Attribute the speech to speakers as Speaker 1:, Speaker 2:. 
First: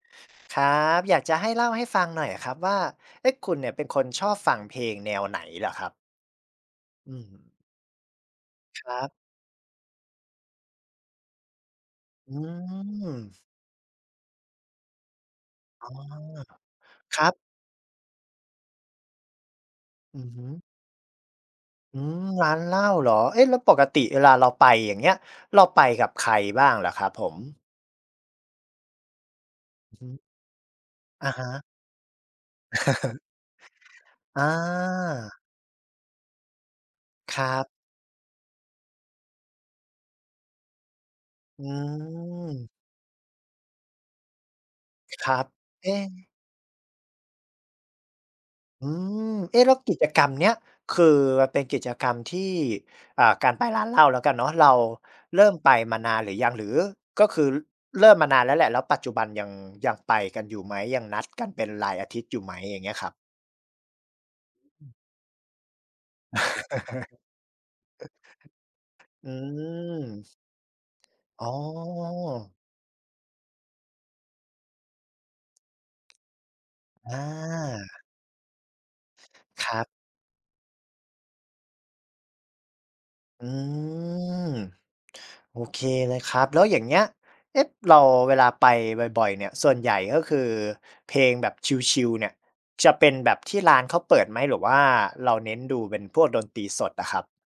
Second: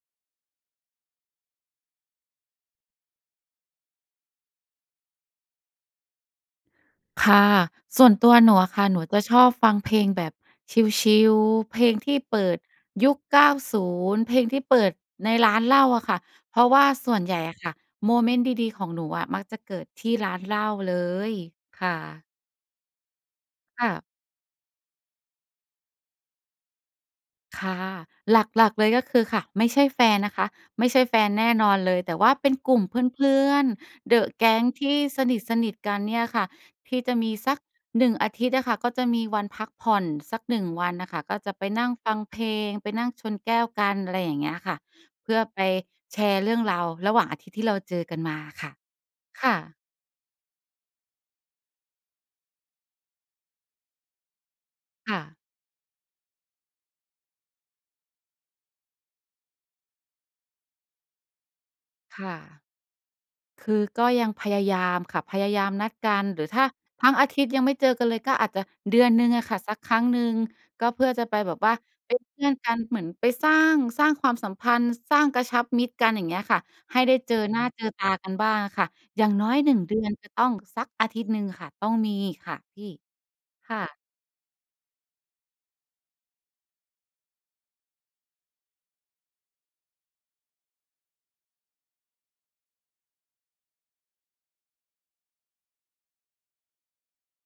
Speaker 1: ครับ อยากจะให้เล่าให้ฟังหน่อยอะครับว่า เอ๊ะ คุณเนี่ยเป็นคนชอบฟังเพลงแนวไหนเหรอครับ? อื
Speaker 2: ค่ะ
Speaker 1: ม
Speaker 2: ส่วนตัวหนูอะค
Speaker 1: ค
Speaker 2: ่ะ
Speaker 1: ร
Speaker 2: ห
Speaker 1: ั
Speaker 2: นู
Speaker 1: บ
Speaker 2: จะชอบฟังเพลงแบบชิล ๆ เพลงที่
Speaker 1: อื
Speaker 2: เปิดยุค
Speaker 1: ม
Speaker 2: 90 เพลงที่เปิดในร้านเหล้
Speaker 1: อ
Speaker 2: า
Speaker 1: ๋อ
Speaker 2: อะค่ะ เพราะว่าส่
Speaker 1: ค
Speaker 2: วน
Speaker 1: รั
Speaker 2: ให
Speaker 1: บ
Speaker 2: ญ่อะค่ะโมเมนต์ดี ๆ ของหนูอะมักจะเกิดที่
Speaker 1: อื
Speaker 2: ร
Speaker 1: อ
Speaker 2: ้า
Speaker 1: ฮ
Speaker 2: นเหล
Speaker 1: ึ
Speaker 2: ้าเลย ค่
Speaker 1: อื
Speaker 2: ะ
Speaker 1: ม ร้านเหล้าเหรอ เอ๊ะ แล้วปก
Speaker 2: ค่
Speaker 1: ติ
Speaker 2: ะ
Speaker 1: เวลาเราไป อย่างเงี้ย เราไปกับใครบ้างเหรอครับผม?
Speaker 2: ค่ะ หลัก ๆ เลยก็คือค่ะ ไม่ใช่
Speaker 1: อื
Speaker 2: แ
Speaker 1: อ
Speaker 2: ฟ
Speaker 1: ฮ
Speaker 2: น
Speaker 1: ึ
Speaker 2: นะคะ ไม่ใช่แฟ
Speaker 1: อ
Speaker 2: น
Speaker 1: ะฮ
Speaker 2: แน่
Speaker 1: ะ
Speaker 2: นอนเลย แต่ว่าเป็นกลุ่มเพื่อน ๆ เดอะ
Speaker 1: อ
Speaker 2: แก
Speaker 1: า
Speaker 2: ๊งที่สนิท ๆ กันเนี่ยค่ะ ที่จะมี
Speaker 1: คร
Speaker 2: ส
Speaker 1: ั
Speaker 2: ัก
Speaker 1: บ
Speaker 2: 1 อาทิตย์อะค่ะก็จะมีวันพักผ่อนสัก 1 วันน่ะค่ะ ก็จะ
Speaker 1: อื
Speaker 2: ไปนั่งฟังเพลง
Speaker 1: ม
Speaker 2: ไปนั่งชนแก้วกัน อะไรอย่างเงี้ยค่ะ
Speaker 1: ค
Speaker 2: เพ
Speaker 1: ร
Speaker 2: ื่
Speaker 1: ั
Speaker 2: อ
Speaker 1: บ
Speaker 2: ไป
Speaker 1: เอ๊
Speaker 2: แช
Speaker 1: ะ
Speaker 2: ร์เรื่องราวระหว่างอาทิตย์ที่เราเจอกันมาค่ะ
Speaker 1: อืม
Speaker 2: ค่
Speaker 1: เอ๊ะ แล้
Speaker 2: ะ
Speaker 1: วกิจกรรมเนี้ยคือเป็นกิจกรรมที่ อ่า การไปร้านเหล้าแล้วกันเนาะ เรา
Speaker 2: ค่ะ
Speaker 1: เริ่มไปมานานหรือยัง หรือก็คือเริ่มมานานแล้วแหละ แล้วปัจจุบันยัง ยังไปกันอยู่ไหม ยังนัดกันเป็นรายอาท
Speaker 2: ค
Speaker 1: ิตย
Speaker 2: ่
Speaker 1: ์อย
Speaker 2: ะ
Speaker 1: ู่ไหม อย่างเงี้ยครับ?
Speaker 2: คือก็ยังพยาย
Speaker 1: อ
Speaker 2: า
Speaker 1: ืม
Speaker 2: มค่ะ พยายามนัดกัน หรือถ้าทั้งอาทิตย์ยังไม่เจอกันเลย ก็อาจจะเดือนหน
Speaker 1: อ
Speaker 2: ึ
Speaker 1: ื
Speaker 2: ่งอะค่ะสักค
Speaker 1: ม
Speaker 2: รั้งหนึ่ง ก็เพื่อจะไป
Speaker 1: อ๋อ
Speaker 2: แบบว่าเป็นเพื่อนกัน เหมือนไปสร้าง สร้างความสัมพันธ์ สร้าง กระชับมิตรกัน อย่างเงี้ยค่ะ ให้ได
Speaker 1: อ
Speaker 2: ้
Speaker 1: า
Speaker 2: เจอ หน้าเจอตากันบ้างอะค่ะ อย่างน้อย
Speaker 1: ค
Speaker 2: หน
Speaker 1: ร
Speaker 2: ึ่ง
Speaker 1: ับ
Speaker 2: เดือนจะต้องสักอาทิตย์หนึ่งค่ะ ต้องมีค่ะพี่
Speaker 1: อื
Speaker 2: ค่ะ
Speaker 1: ม โอเคเลยครับ แล้วอย่างเงี้ย เอ๊ะ เรา เวลาไปบ่อย ๆ เนี่ย ส่วนใหญ่ก็คือเพลงแบบชิล ๆ เนี่ย จะเป็นแบบที่ร้านเขาเปิดไหม หรือว่าเราเน้นดูเป็นพวกดนตรีสดอะครับ?